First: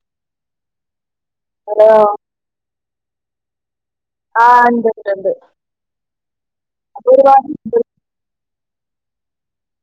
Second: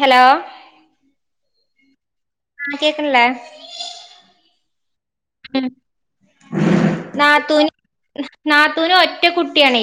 Hello hello ആ കേക്ക്ണ്ല്ലേ ആ ണ്ട് ണ്ട് ണ്ട് ഒരുപാടുണ്ട് നാത്തൂനും ഒറ്റ കുട്ടിയാണേ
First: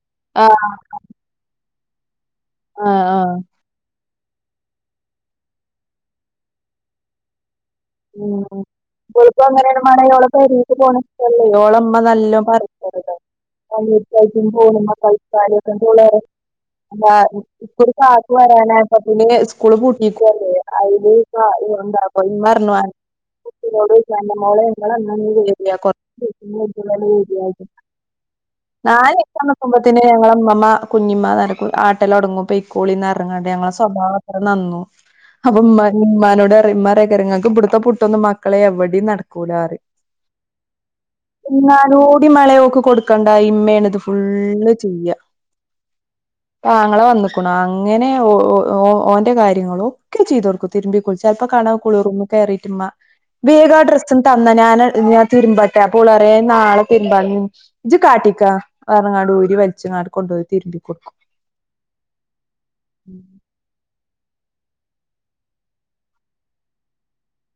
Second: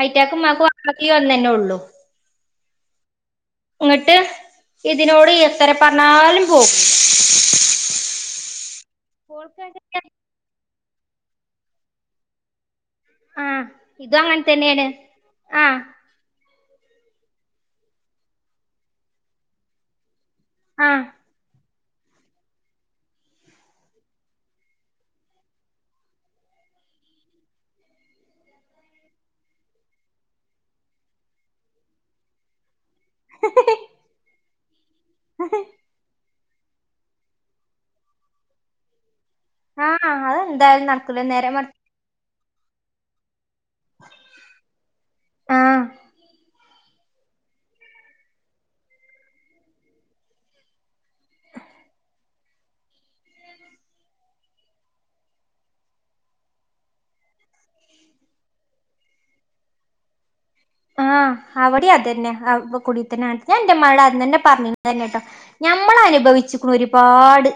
അഐന്റക്കുംമാക്കും ആഹ് വാപ്പാക്കും ഈ ഒന്നന്നെള്ളു ആ ആ ഇങ്ങട്ട് ഇതിനോട് എത്തറ പറഞ്ഞാലും പോകും ഉം ഉം [unintelligible] പെരിക്ക് പോണല്ല ഓളമ്മ നല്ലോ പറിക്കരു ആഹ് ഇതും അങ്ങനെ ഓലൈറ്റായി തന്നെയാണ് ഫോണമ്മൽ കളിച്ചാ ആഹ് [unintelligible] [unintelligible] പാട്ട് പാടാനായിപ്പ പിന്നെ സ്കൂള് പൂട്ടിക്കല്ലേ ആഹ് അയില് [unintelligible] [inaudible] [unintelligible] നാലോസം നിക്കുമ്പത്തിന് ഞങ്ങള ഇമ്മമാ കുഞ്ഞിമ്മ നട ആട്ടലൊടങ്ങും പൊ കൂളിന്നറങ്ങാണ്ട ഞങ്ങളെ സ്വഭാവത്ര നന്നു അപ്പൊ മ്മ ഉമ്മാനോട് അറിയമ [unintelligible] ഇവിടുത്തെ പുട്ടൊന്നും മക്കളെ എവിടെയും നടക്ക കൂലാറിം ആഹ് അതെന്തായാലും നടക്കൂല നേരെ മറിച്ച് തിന്നാനോ [unintelligible] ആഹ് ആങ്ങളെ വന്നക്കുണു അങ്ങനെ ഓഓ ഓന്റെ കാര്യങ്ങളക്കെ ചെയ്തൊടുക്കും തിരുമ്പിക്കുൾച്ച ചിലപ്പോ കാണാ കുളൂർും കയറിയിട്ടുമ്മ വേഗാ ഡ്രസ്സും തന്ന ഞാന് ഞാ തിരുമ്പട്ടെ പോളറിയ നാളെ തിരുമ്പാന്ന് ഇജ് കാട്ടിക്കാ വേറങ്ങാട് ഊരി വലിച്ചങ്ങാട് കൊണ്ടുയി തിരുമ്പും ആ അവിടെ അതന്നെ അവിട്ക്ക് കുടത്തന ഞാന്റെ മ്മാനോട് പറഞ്ഞ തന്നെട്ടോ ഞമ്മൾ അനുഭവിച്ചിക്കണരുപാട്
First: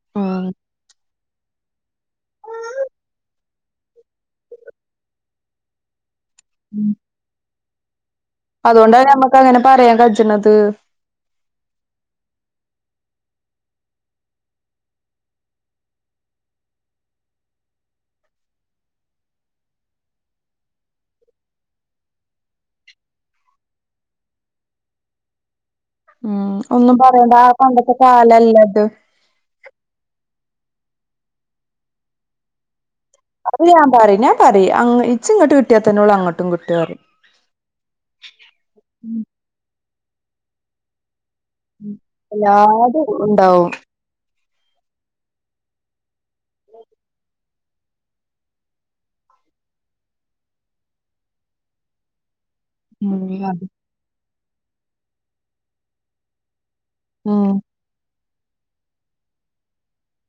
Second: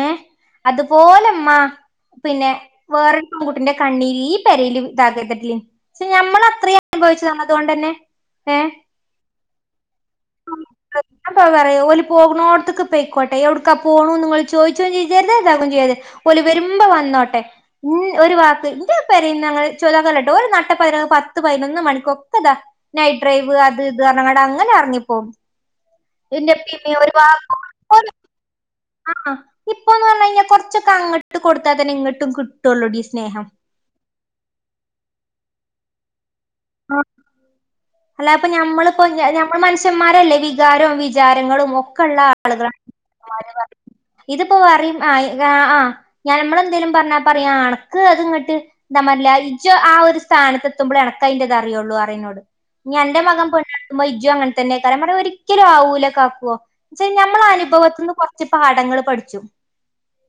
ഏ ഉം അതുപോലമ്മ പിന്നെ വേറൊരു പെൺകുട്ടിന്റെ കണ്ണീര് ഈ പേരേൽും ഇതാ ക്ക ണ്ടതില്ല പക്ഷ നമ്മള ഉം തന്നതോണ്ട്ന്നെ അതോണ്ടാണ്മ്മക്ക് അങ്ങനെ പറയാം പറ്റണത് [unintelligible] പറയഓല് പോണോർത്തക്ക് പോയിക്കോട്ടെ എവിടുക്കാ പോണു ങ്ങൾ ചോയ്ച്ചും ചെയ്യരുത് ഇക്കും ഇതാകും ചെയ്യരുത് ഓല് വരുമ്പോ വന്നോട്ടെ ഉം ഒരു വാക്ക് ൻ്റെ പെരെന്നങ്ങനെ ച്ചാലോറിയ ഒരു നട്ടപാതിരക്ക് പത്ത് പതിനൊന്ന് മണിക്കൊക്കെതാ നൈഡ്രൈവ് അത് ഇത് അങ്ങനെ എറങ്ങിപ്പോവും ഇന്റെ ഉം ഇപ്പിം ഒന്നും ഇമ്മിം പറയണ്ട ആ പണ്ടത്തെ കാലല്ലത് ആ ഇപ്പൊന്ന് പറഞ്ഞ കഴിഞ്ഞാൽ കുറച്ചൊക്കെ അങ്ങോട്ട് കൊടുത്താ തന്നെ ഇങ്ങട്ടും കിട്ടുള്ളൂ ഈ സ്നേഹം അത് ഞാൻ പറിം ഞാൻ പറിം ഇച്ച് ഇങ്ങട്ട് കിട്ടിയാത്തന്നെള്ളു അങ്ങട്ടും കിട്ടാ. അല്ല അപ്പൊ ഞമ്മളിപ്പോ ഉം ഞമ്മൾ മനുഷ്യന്മാരല്ലേ, വികാരവും വിചാരങ്ങളും ഉം നമുക്കൊള്ള ആളുക എല്ലാതും ഉണ്ടാവും ഇതിപ്പോ പറയും ആ ആ ഞാൻ നമ്മള് എന്തെലും പറഞ്ഞ പറ ഏണക്ക് അത് അങ്ങിട്ട് എന്താ [unintelligible] ഇജ്ജ് ആ ഒരു സ്ഥാനത്ത് എത്തുമ്പളേ എന അയിന്റെത് അറിയൊള്ളു അറിയും എന്നോട് ഇനി അന്റെ ഉം മകൻ പെ അതെ ഇജും അങ്ങനെ തന്നെയ്ക്കാരം ഒരിക്കലും ആവൂല കാക്കുവോ ഇച്ച് നമ്മള ഉം അനുഭവത്തി നിന്ന് കുറച്ച് പാഠങ്ങൾ പഠിച്ചും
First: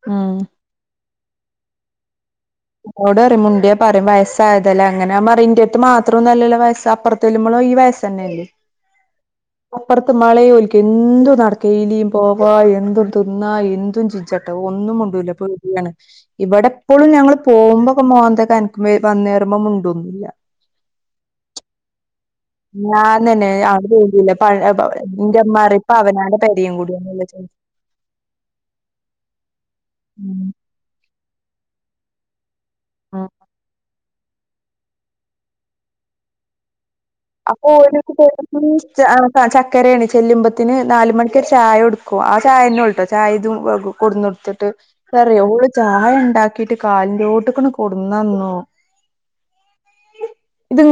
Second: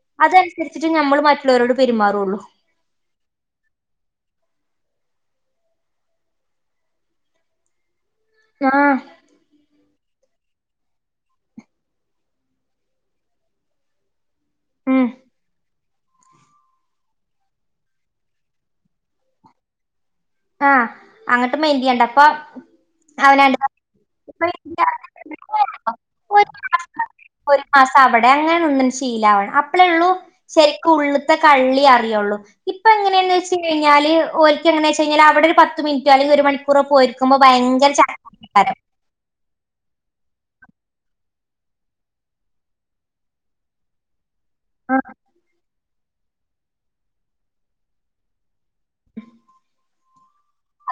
ഉം അതനുസരിച്ചിട്ട് ഞമ്മൾ മറ്റുള്ളവരോട് പെരുമാറുള്ളു. ഇന്നോട് മുണ്ട്യ പറിം വയസ്സായതല്ലേ അങ്ങനെ ഞാൻ പറിം ഇന്റെട്ത്ത് മാത്രെന്നല്ലല്ലോ വയസ് അപ്പറ [unintelligible] ഈ വയസ് തന്നെയല്ലേ ആഹ് അപ്പുറത്ത് മാളെ ഓല്ക്ക് എന്തും നടക്കേ എയ്ലിം പോവാ, എന്തും തിന്നാ എന്തും ച ചയട്ട് ഒന്നും ഉം മുണ്ടൂല ഇപ്പോ [unintelligible] ഇവിടെ എപ്പോഴും ഞങ്ങള് പോമ്പോക്കെ മോന്ത കനക്കും ഏഹ് വന്നേറുമ്പോ മുണ്ടൊന്നുല്ല. ആഹ് അങ്ങട്ട് മൈന്റ്യ്യണ്ടപ്പ ഞാൻ തന്നെ അവടെ [unintelligible] എനിക്ക് എൻ്റമ്മാറയും ഇപ്പ അവനാടെ പേരയും കൂടിയൊന്നില്ലോ ചൊ ആ മാസവടെ അങ്ങനെ നിന്ന് ശീലാ വണം അപ്പളേ ഉള്ളൂ, ഉം ശരിക്ക് ഉള്ളുത്തെ കള്ളി അറിയുള്ളൂ. ഇപ്പൊ ആഹ് എങ്ങനെയന്ന് വെച്ച് കഴിഞ്ഞാൽ ഓൽക്ക് എങ്ങനെവെച്ച കഴിഞ്ഞാൽ അവിടെ ഒരു പത്ത് മിനിറ്റോ അല്ലങ്കി ഒരു മണിക്കൂറോ പോയിരിക്കും. അപ്പൊ ഓല്ക്ക് [unintelligible] ചക്കരയണ് ചെല്ലുമ്പത്തിന് നാല് മണിക്കൊരു ചായ കൊടുക്കും ആ ചായന്നേള്ളൂട്ടോ ചായ ഇതും വകും കൊടുനോടുത് ട്ട് റയും ഓൽ ചായ ഇണ്ടാക്കിട്ട് കാലിന്റോട്ടിക്ക് ഇങ്ങ്ട്ട് കൊടുന്നന്നു.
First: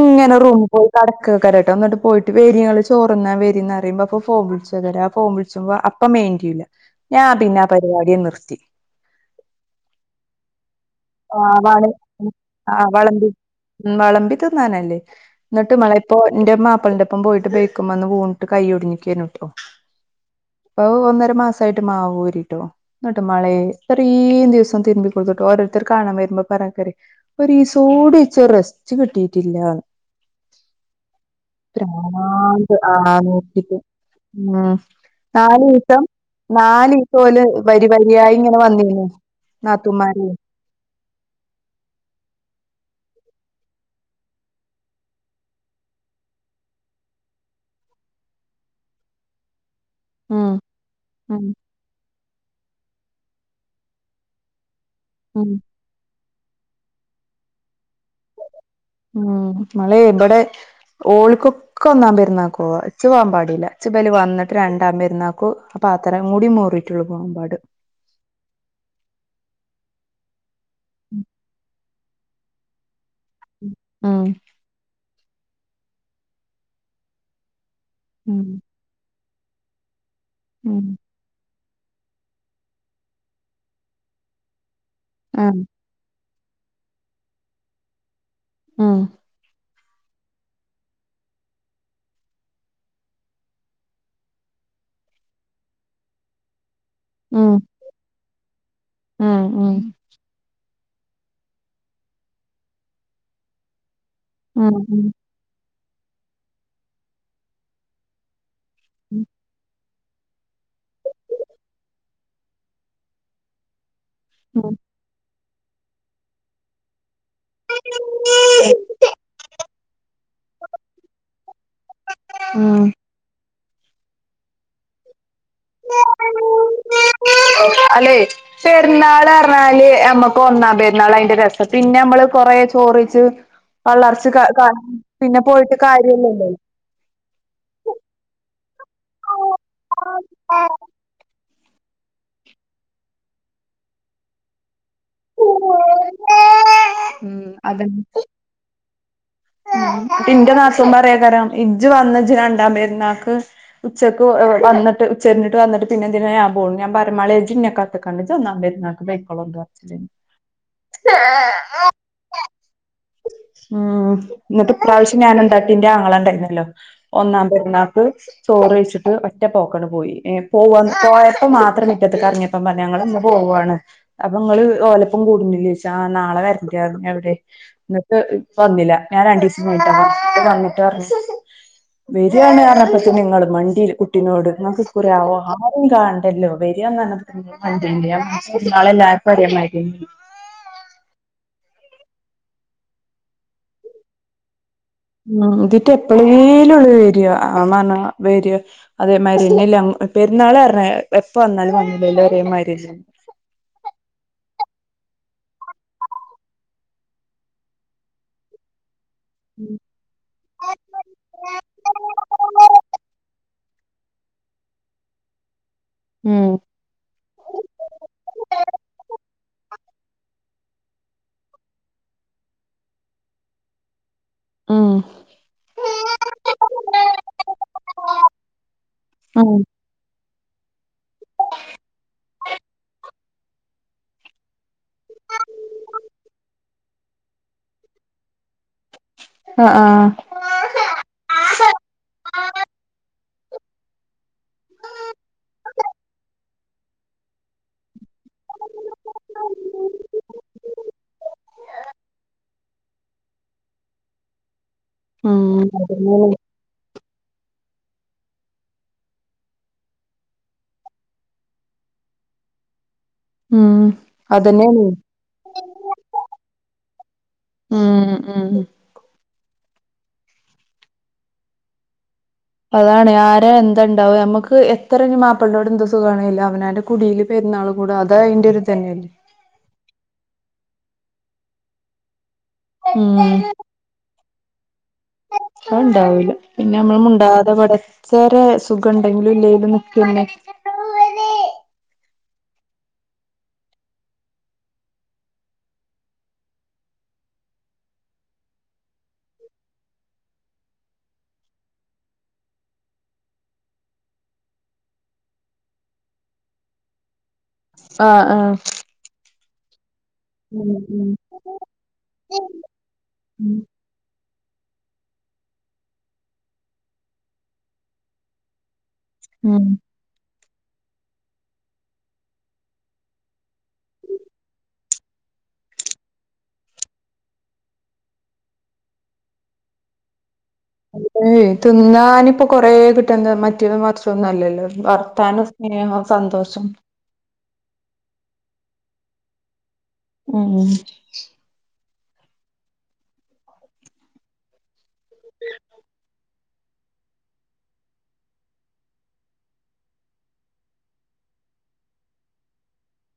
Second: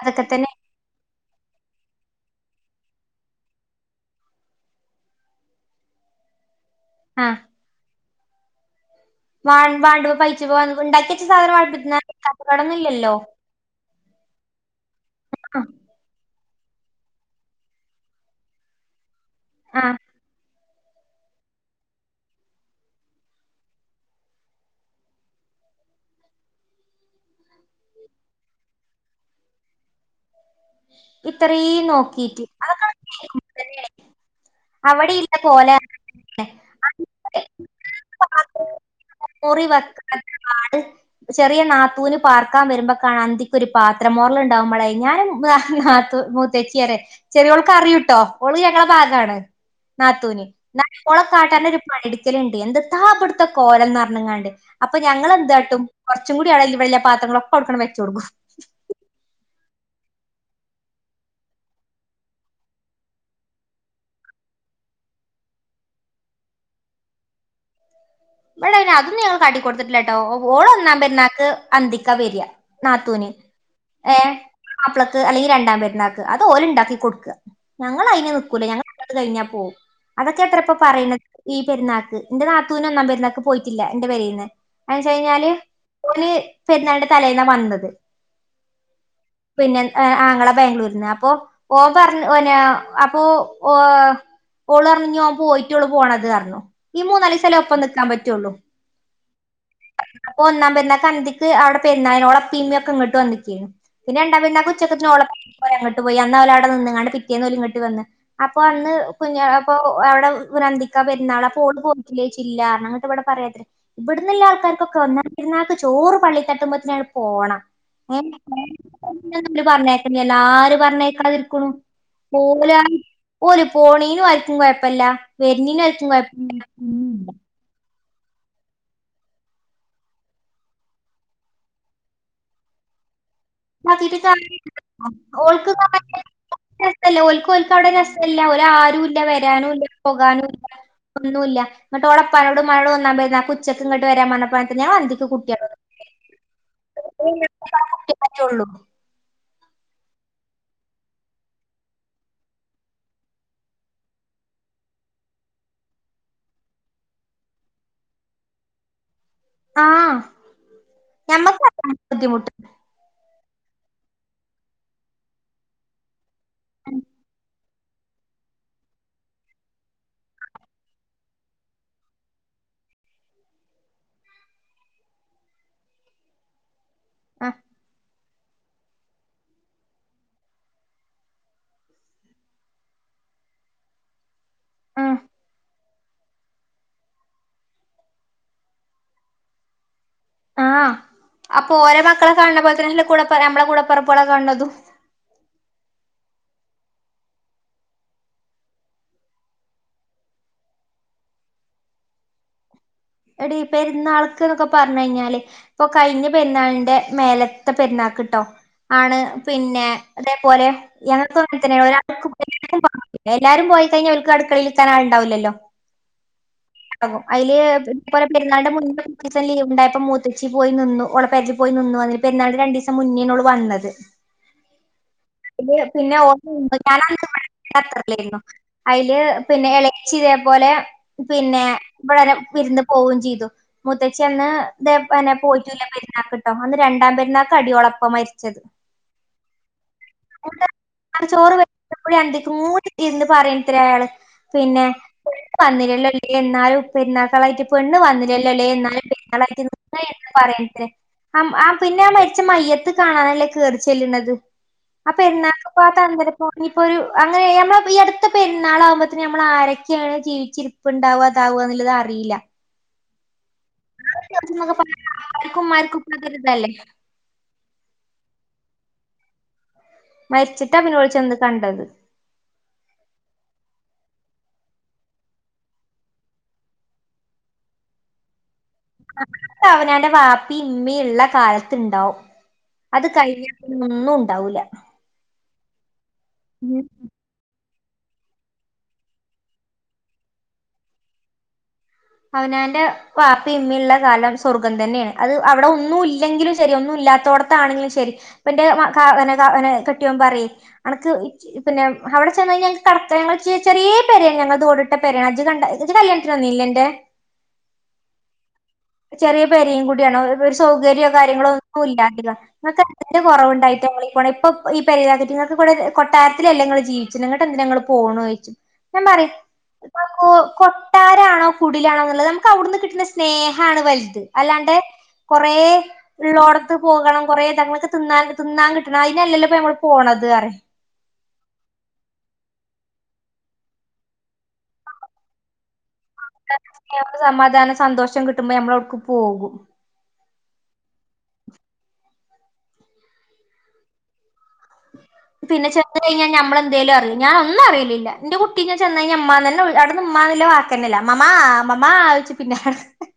അതൊക്കെ തന്നെ റൂം കടക്കയ്ക്കാരാട്ടോ ന്നട്ട് പോയിട്ട് വേരിങ്ങള് ചോറന്നാ വേരിന്നറി യുമ്പോ അപ്പൊ ഫോം വിളിച്ചയ് കാരം ആ ഫോം വിളിച്ചുമ്പോ അപ്പം മൈന്റയൂല ഞാൻ പിന്നെ ആ പരിപാടിയെ നിർത്തി. വാണ്ടൂപോ [unintelligible] ഇണ്ടാക്കി സാധനം ആഹ് വള വേടന്നും ആഹ് [unintelligible] ഇല്ലോ വളമ്പി ഉം വെളമ്പി തിന്നാനല്ലേ. ആ എന്നിട്ട് മാളേ ഇപ്പോ എന്റെ മാപ്പളന്റെപ്പം പോയിട്ട് ബൈക്കുമ്മേന്ന് വീണ്ട്ട് കൈയൊടിഞ്ഞിക്കയ്നു. ആ ആഹ് ഒന്നര മാസായിട്ട് മാവ് ഊരീട്ടോ. ഇന്നട്ട് മാളെ ഇത്തറീം ദിവസം തിരിമ്പി കൊടുത്തിട്ട് ഓർ കാണാൻ വരുമ്പോ പറയാത്രെ ഒരീസൂടി ഇച്ചൊരു റസ്റ്റ് കിട്ടിയിട്ടില്ല. ഇത്രയും നോക്കീട്ട് അതൊക്കെ കേൾക്കുമ്പോ [unintelligible] തന്നെയാണ് ഉം അവിടെ ഇല്ല പോലെ നാലീസം നാലീസം ഓല് വരിവരിയായി ഇങ്ങനെ വന്നീനു മുറി നാതൂമാര് വെക്കാത്ത ആള് ചെറിയ നാത്തൂന് പാർക്കാൻ വരുമ്പോക്കാണ അന്തിക്കൊരു പാത്രം മോറലുണ്ടാവും മാളേ ഞാന് [unintelligible] തേച്ചിയരെ ചെറിയോൾക്ക് അറിയൂട്ടോ ഓള് ഞങ്ങളെ ഭാഗാണ്. നാതൂൻ ഉം ഓള ഉം കാട്ടാൻ ഒരു പണടിക്കലുണ്ട് എന്ത് താബിടുത്ത കോലം പറഞ്ഞ്ങ്ങാണ്ട്. അപ്പൊ ഉം ഞങ്ങളെന്താട്ടും കൊറച്ചു കൂടി അവടിം ഇവടീല്ല പാത്രങ്ങളൊക്കെ അവിടക്കങ്ങട്ട് വെച്ചൊട്ക്കും. ഉം മ്മള് ഇബടെ ഓൽക്കൊക്കെ ഒന്നാം പെരുന്നാക്കോവാ ഇച്ച് പോവാൻ പാടില്ല ഇചോൽ വന്നിട്ട് രണ്ടാംപെരുന്നാക്ക് ആഹ് പാത്രം കൂടി മോറിയിട്ടുള്ളു പോകാൻ പാട്. ഇബ്ടെ അതൊന്നും ഞങ്ങൾ കാട്ടി കൊടുത്തിട്ടില്ലട്ടോ ഓൾ ഒന്നാ പെരുന്നാക്ക് അന്തിക്കാ വെരാ നാത്തൂന് ഉം ഏഹ് മാപ്പ്ളക്ക് അല്ലെങ്കി രണ്ടാം പെരുന്നാക്ക് അത് ഓല് ഇണ്ടാക്കി കൊടുക്കുക. ഞങ്ങള് അയിന് ഉം നിൽക്കൂല ഞങ്ങൾ അത് കഴിഞ്ഞാ പോവും അതൊക്കെയാ ഇപ്പ ഉം പറയണത്. ഈ പെരുന്നാക്ക് എന്റെ നാത്തൂന് ഒന്നാം പെരുന്നാക്ക് പോയിട്ടില്ല എന്റെ പേരേന്ന് എന്ന് വെച്ച കഴിഞ്ഞാല് ആഹ് ഓള് പെരുന്നാളിന്റെ തലേന്നാ വന്നത്. ഉം പിന്നെ ആങ്ങള ബാംഗ്ലൂര്ന്ന് അപ്പൊ ഓൻ പറഞ്ഞ ഓനാ അപ്പൊ ഓഹ് ഓളറഞ്ഞു ഓൻ പോയിട്ടൊള്ളു പോണത് പറഞ്ഞു ഈ ഉം മൂന്നാലിസല്ലേ ഒപ്പം നിക്കാൻ പറ്റുള്ളൂ ഉം ഉം പ്പൊ ഒന്നാൻ പെരുന്നാക്കന്തിക്ക് അവിടെ പെരുന്നായോളപ്പീമിയ ഒക്കെ ഇങ്ങട്ട് വന്നിക്ക്‌ പിന്നെ രണ്ടാ പെരുന്നാക്ക് ഉം ഉച്ചക്ക്‌ പോ അങ്ങോട്ട് പോയി അന്നോലവിടെ നിന്ന്‌ങ്ങാണ്ട് പിറ്റേന്നോല് ഇങ്ങ്ട്ട് വന്ന്. അപ്പൊ അന്ന് ഉം കുഞ്ഞ അപ്പൊ അവിടെ ഒരു അന്തിക്കാ പെരുന്നാൾ അപ്പോ ഓൽ പോയിട്ടില്ലേയ്ച്ച് ഇല്ലാ ഞങ്ങക്ക് ഇവ്ട പറയാത്ത് ഇബ്ട്ന്നില്ല ഉം ആൾക്കാർക്കൊക്ക ഒന്നാം പെര്ന്നാക്ക് ചോറ് പള്ളിക്കെത്ത്മ്പത്ത്നങ്ങട് പോണം. [unintelligible] പറഞ്ഞേക്കലില്ല ആര് പറഞ്ഞേക്കണതിരിക്കും പോവൂലാ ഉം ഓല് പോണീനും ആർക്കും കൊഴപ്പല്ല വെര്ന്നീനും ആർക്കും കൊഴപ്പല്ല അല്ലേ പെരുന്നാളാർഞ്ഞാല് അമ്മക്ക് ഒന്നാം പെരുന്നാൾ അയ്ന്റെ രസം പിന്നെ നമ്മള് കൊറേചോറെച്ച്. ഇതാക്കിട്ട് പള്ളാർച്ച് കാ കാ കാര്യമില്ല. പിന്നെ പോയിട്ട് കാര്യല്ലല്ലോ. ല്ല ല്ല ഓൽക്കൊൽക്കും അവിടെ രസല്ല ഓലാരും ഇല്ല വരാനുംല്ല പോകാനുംല്ല ഒന്നുല്ല. ന്ന്‌ട്ട് ഓളെപ്പാനോടും ഉമ്മാനോടും എന്നാവെര ഉച്ചക്ക് ഇങ്ങോട്ട് വെരാൻ പർഞ്ഞപ്പൊ ഞാൻന്തി സു കുട്ട്യാള് ഉം [unintelligible] ഉള്ളൂ ഉം ഇപ്പെന്റെ നാത്തൂൻ പറയാക്കാരം ഇജ്ജ് വന്ന ഇജ്ജ് രണ്ടാം പെരുന്നാക്ക്. ഉച്ചക്ക് വന്നിട്ട് ഉച്ചരിഞ്ട്ട് വന്നിട്ട് പിന്നെന്തിനാ ഞാൻ പോണ് ഞാൻ പർഞ്ഞു മാളേ ജ്ജ്ഞ്ഞ കാത്ത്ക്കണ്ട ജ്ജ് ഒന്നാംപെരുന്നാ വേയ്ക്കളൊന്ത ആ അതെന്നെ ഞമ്മക്ക് അതാണ് ബുദ്ധിമുട്ട് ഊം ന്നിട്ട് ഇപ്രാവശ്യം ഞാൻ എന്താക്കീ ന്റെ ആങ്ങളണ്ടായിരുന്നല്ലോ ഒന്നാം പെരുന്നാക്ക് ചോറെയ്ച്ചിട്ട് ഒറ്റ പോകണ്ട്പോയി. ഏ പോവാ പോയപ്പോ മാത്രം മിറ്റത്ത്ക്ക് എർങ്ങി പ്പം പർഞ്ഞ് ഞങ്ങളിന്ന് പോവാണ് അപ്പൊ നിങ്ങള് ഓലപ്പം കൂട്ന്നില്ലേച്ച് ആഹ് നാളെ വര ല്ലാർഞ്ഞു അവിടെ ആ എന്നിട്ട് വന്നില്ല. ഞാൻ രണ്ടീസം കയ്ഞ്ഞിട്ടാ പർഞ്ഞ് വന്നിട്ട് പർഞ്ഞ്. വെരാണ്ർഞ്ഞപ്പത്തിന് ങ്ങള് മണ്ടി കുട്ടിനോട് ങ്ങക്ക് ആ കുറേ ആവോ കാണ്ടല്ലോ വരിയാന്നർഞ്ഞപ്പോ കണ്ടില്ലേ എല്ലാർക്കും ഒരേമാരിയായ്നു ആഹ് അപ്പൊ ഓരേ മക്കളെ കാണ്ണ പോലത്തന്നല്ലെ നമ്മളെ കൂടപ്പെർപെളെ കാണ്ന്നതും. ഉം ഇതിട്ട എപ്പളേലും ഓള് വെര ആപാർഞ് വെര അതേമാതിരി ഇല്ലല്ല പെര്ന്നാള്ന്നർഞ്ഞ എപ്പ വന്നാലും വന്നീല്ലേലും ഒരേമാതിരി അല്ലേ? എടീ പെരുന്നാൾക്ക്ന്നൊക്കെ പറഞ്ഞു കഴിഞ്ഞാല്. ഇപ്പൊ കഴിഞ്ഞ പെരുന്നാളിന്റെ മേലത്തെ പെരുന്നാക്ക്ട്ടോ ആണ് പിന്നെ. അതേപോലെ ഞങ്ങക്കും ങ്ങെൻതന്നെയാണ് ഒരാൾക്കും എവിടേം [unintelligible] പിന്നെല്ലാരും പോയി കഴിഞ്ഞ ഓൽക്ക് അടുക്കളേലിരുത്താൻ ആളുണ്ടാവില്ലല്ലോ. ഉം അയ്ല് ഇപലെ പെരുന്നാളുടെ മുന്നപ്സം ലീവ് ഉണ്ടായപ്പോ മൂത്തച്ചി പോയി നിന്നു ഓളപെരി പോയി നിന്നു. പെരുന്നാന്റെ രണ്ടീസം മുന്നേയ്നു ഓള് വന്നത്. ഉം അതില് പിന്നെ ഓ ഞാന് ത്രെല്ലായിരുന്നു അതില് പിന്നെ ഇളേ ച്ചി ഇതേപോലെ പിന്നെ ഇവിടെരെ വിരുന്ന് പോവുകയും ചെയ്തു മുത്തച്ചി അന്ന് ഇതെ പോയിട്ടൂല്ല പെരുന്നാക്ക്ട്ടോ അന്ന് രണ്ടാം പെരുന്നാക്ക് ആടിയോളെപ്പ മരിച്ചത്. അഹ് ആഹ് കൂടുതൽ ചോറ് വെച്ചപ്പെയെ അന്തിക്ക് മൂടിന്ന് പറയണത്രെ അയാള്. പിന്നെ [unintelligible] വന്നിലല്ലടി എന്നാലും പെരുന്നാക്കളായിട്ട് ഇപ്പ പെണ്ണ് വന്നില്ലല്ലോലേ എന്നാലും പെുന്നാളായിട്ട് മ്മെ പറയണ്ടേ ആം ആഹ് പിന്നെ ആ മരിച്ച മയ്യത്ത് കാണാനല്ലേ കേറി ചെല്ലുന്നത്. അ ഉം പെരുന്നാക്ക് ആ അതന്നെയാണ് തന്തേടെപ്പോ ഇനിയിപ്പോരു അങ്ങനെ നമ്മളെ ഈ അടുത്ത പെരുന്നാളാകുമ്പോത്തിനു നമ്മൾ ആരൊക്കെയാണ് ജീവിച്ചിരിക്ക ഇപ്പുണ്ടാവ താവുക എന്നുള്ളത് അറിയില്ല ഉം അതെന്നാണ് ഉപ്പക്കും മ്മാർക്കും ഇപ്പൊര്തല്ലേ ഉംഉം മര്ച്ചിട്ടാ പിന്ന ഓള് ചെന്ന് കണ്ടത് അതാണ് ആരാ എന്താ ഇണ്ടാവ നമ്മക്ക് എത്ര ഇനി മാപ്പ്ൾന്റവ്ട എന്ത് സുകാണേലും അവനാന്റെ കുടിയില് പെര്ന്നാള് കൂട അതയ്ന്റെ ഒരു ഇത ന്നെ പ്പ അവനവന്റെ വാപ്പി ഇമ്മി ഇള്ള കാലത്തിണ്ടാവും. അത് ഉം കഴിഞ്ഞിട്ട് ഒന്നും ഉണ്ടാവൂല്ല. അത് ഉണ്ടാവൂല. പിന്നെ അമ്മള് മുണ്ടാതെ വടച്ചരെ സുഖ ഇണ്ടെങ്കിലും ഇല്ലേലും പിന്നെ, അവനാന്റെ വാപ്പി ഇമ്മി ഇള്ള കാലം സ്വർഗ്ഗം തന്നെണ്. അത് അവിടെ ഒന്നു ഇല്ലെങ്കിലു ശെരി ഒന്നു ഇല്ലാത്തോട ത്താണെങ്കിലും ശെരി. ന്റെ മ കാ ന്നാ വ നാ കെട്യോൻ പറയ് അനക് ഇച്ച് പിന്നെ അവിടെ ചെന്ന് കൈഞ്ഞ [unintelligible] ചെറിയെ പേരെണ്, ഞങ്ങള്തെ ഓടിട്ട പെരയാണ്. അജ് കണ്ട ഇജ് കല്യാണത്തിന് വന്നില്ലെ എന്റെ. ആഹ് ആ. ചെറിയ പെരേം കൂടിയാണ്. ഒരു സൗകര്യോ ഉം കാര്യങ്ങളോ ഒന്നു ഇല്ലാണ്ടില്ല. [unintelligible] എന്ത് ഉം കൊറവുണ്ടായിട്ട ഇവളി പോണെ. ഇപ്പം ഈ പെരേല് [unintelligible] ഇപ്പ കൊട്ടാരത്തില് അല്ലെ ഇങ്ങള് ജീവി ച്ന്നെങ്ങട്ട എന്തിന ഇങ്ങള് പോണോയ്ച്ച്‌ ഞാ പറയും ഉം ഇപ്പൊ കൊട്ടാരാണോ കുടിലാണോന്നുള്ളത്. നമ്ക്കവുടുന്ന് കിട്ടുന്ന സ്നേഹ ണ് വൽത്. അല്ലാണ്ടെ കൊറേ, ഇള്ളോടത്ത് പോകണം. കൊറേ ഇതങ്ങള്ക് തിന്നാ തിന്നാ കിട്ടണം. അയ്നല്ലല്ലോ ഇപ്പ ഞമ്മള് പോണത് [unintelligible] അത് തിന്നാനിപ്പ കൊറേ കിട്ടന്നത്, മറ്റേത് മറ്ചൊ ഒന്നു അല്ലല്ലോ. വർത്താനം, സ്നേഹം സന്തോഷം, സമാധാനം സന്തോഷം കിട്ടുമ്പോ ഞമ്മളവിട്ക്ക് പോകും. ഉം ഉം. പിന്നെ ചെന്ന് കൈഞ്ഞാ ഞമ്മളെന്തേലു അറ്യും. ഞാ ഒന്നും അറിയലില്ല. ന്റെ കുട്ടീ ഞാ ചെന്ന കൈഞ അമ്മാന്ന് തന്നെ [unintelligible] തന്നല്ല. അമമ്മാ അമമ്മാ വിളിച്ചു പിന്നാലെ നട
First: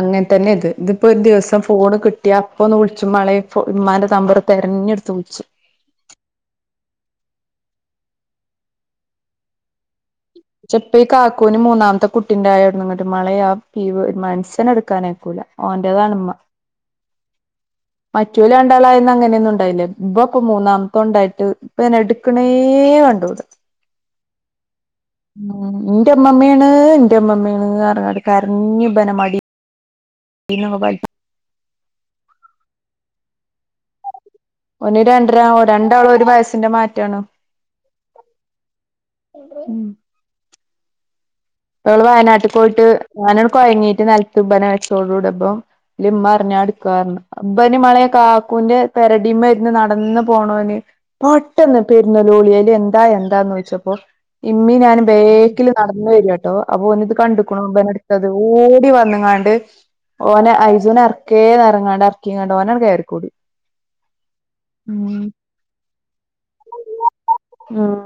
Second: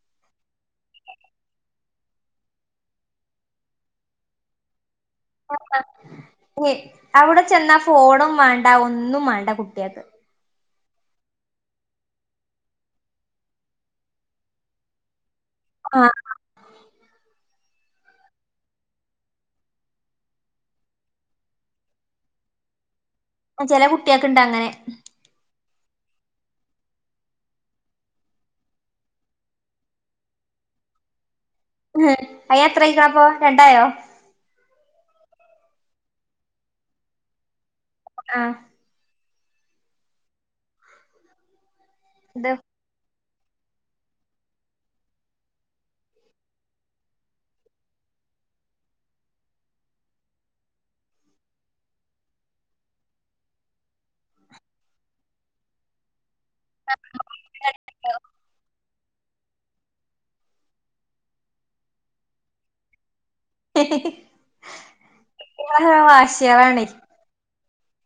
അങ്ങൻ തന്നെ ഇത്. ഇതിപ്പൊ ഒരു ദിവസം ഫോണ് കിട്ടിയ, അപ്പൊ ഒന്ന് വിള്ച്ചു മാളെ ഫോ ഇമാന്റെ തമ്പറ്, തെരഞ്ഞെട്ത് വിളിച്ചും. [unintelligible] അവ്ടെ ചെന്നാ ഫോണും വേണ്ട. ഒന്നും മേണ്ട കുട്ടിയാക്ക്. ചെപ്പ ഈ കാക്കൂന് മൂന്നാമത്ത കുട്ടി ണ്ടായൊട്ന്ന്ങ്ങട്ട് മളെ ആ പിയ് വ് മനഷ്യനെട്ക്കാനയ്ക്കൂല. ഓന്റെയാ ആഹ് ണുമ്മ. മറ്റുല രണ്ടാളായന്ന അങ്ങനെയൊന്നു ഉണ്ടായില്ലാര്ന്നു. [unintelligible] മൂന്നാമ്തെ ഉണ്ടായിട്ട് ഇപ്പ അയ്നെ എട്ക്കണേ കണ്ടൂട. അ ചെല കുട്ടിയക്കിണ്ടങ്ങനെ. ഉം ഇന്റെ ഉമ്മമ്മേണ് ഇന്റെ ഉമ്മമ്മേ ണ് പറഞ്ഞ് കരഞ് പിന്നെ മടി പിന്ന മൊബൈൽ അയിന് എത്രവസാ പ്പോ? രണ്ടായോ? ഓന് രണ്ട്‌ര. രണ്ടാളു ഒരു വയസിന്റെ മാറ്റാണ്. ആ ഉം ഇബള് ഇത് വയനാട്ടിക്ക്‌ പോയ്ട്ട് ഞാനോട് കൊയഞ്ഞീട്ട് നെൽത്ത് ഇബന വെച്ചോടൂട ഇബം ലിമ്മറ്ഞ്ഞ ഞാ യെടുകാന്ന്. ഇബന് മളെ കാക്കുന്റ പെരടീമ്മര്ന്ന് നടന്ന് പോണോന്. പെട്ടന്ന് പ ഒര് നോലോളിലെ എന്താ എന്താനോയ് ച്ചപ്പോ. ഇമ്മി നാനും ബേക്കില് നടന്നു വരുവാട്ടോ. അപ്പൊ ഓനിത് കണ്ടുകുണു [unintelligible] അത് ഓടി വന്നങ്ങാണ്ട്, ഓനെ ഐജുനെ അറ്ക്കേ അറങ്ങാണ്ട് [unintelligible] ഓന ങ്ങ് കേറി കൂടി. കുട്ടികള ഓരോ വാശ്യകളാണെ ഉം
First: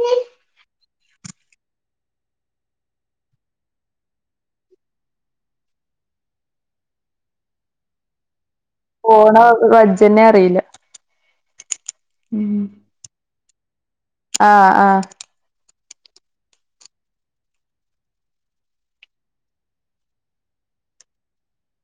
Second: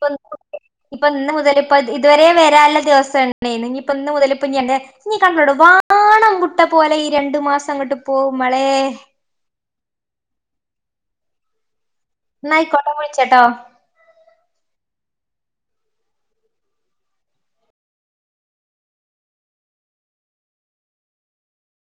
[unintelligible] ഇപ്പൊ ഇന്ന് മുതല് ഇപ്പ ഇതുവരേം വെരാള്ള ദിവസാണെന്. ഇനിയിപ്പ ഇന്ന് മുതലിപ്പ ഇനി എന്റെ, ഇനീ കണ്ടോടു. വാണം വുട്ട പോലെ ഈ രണ്ടു മാസം അങ്ങോട്ട് പോവും മോളെ. പോണോ [unintelligible] അറിയില്ല. ന്ന ആയ്കോട്ട [unintelligible] ചട്ടോ. ആഹ് ആ.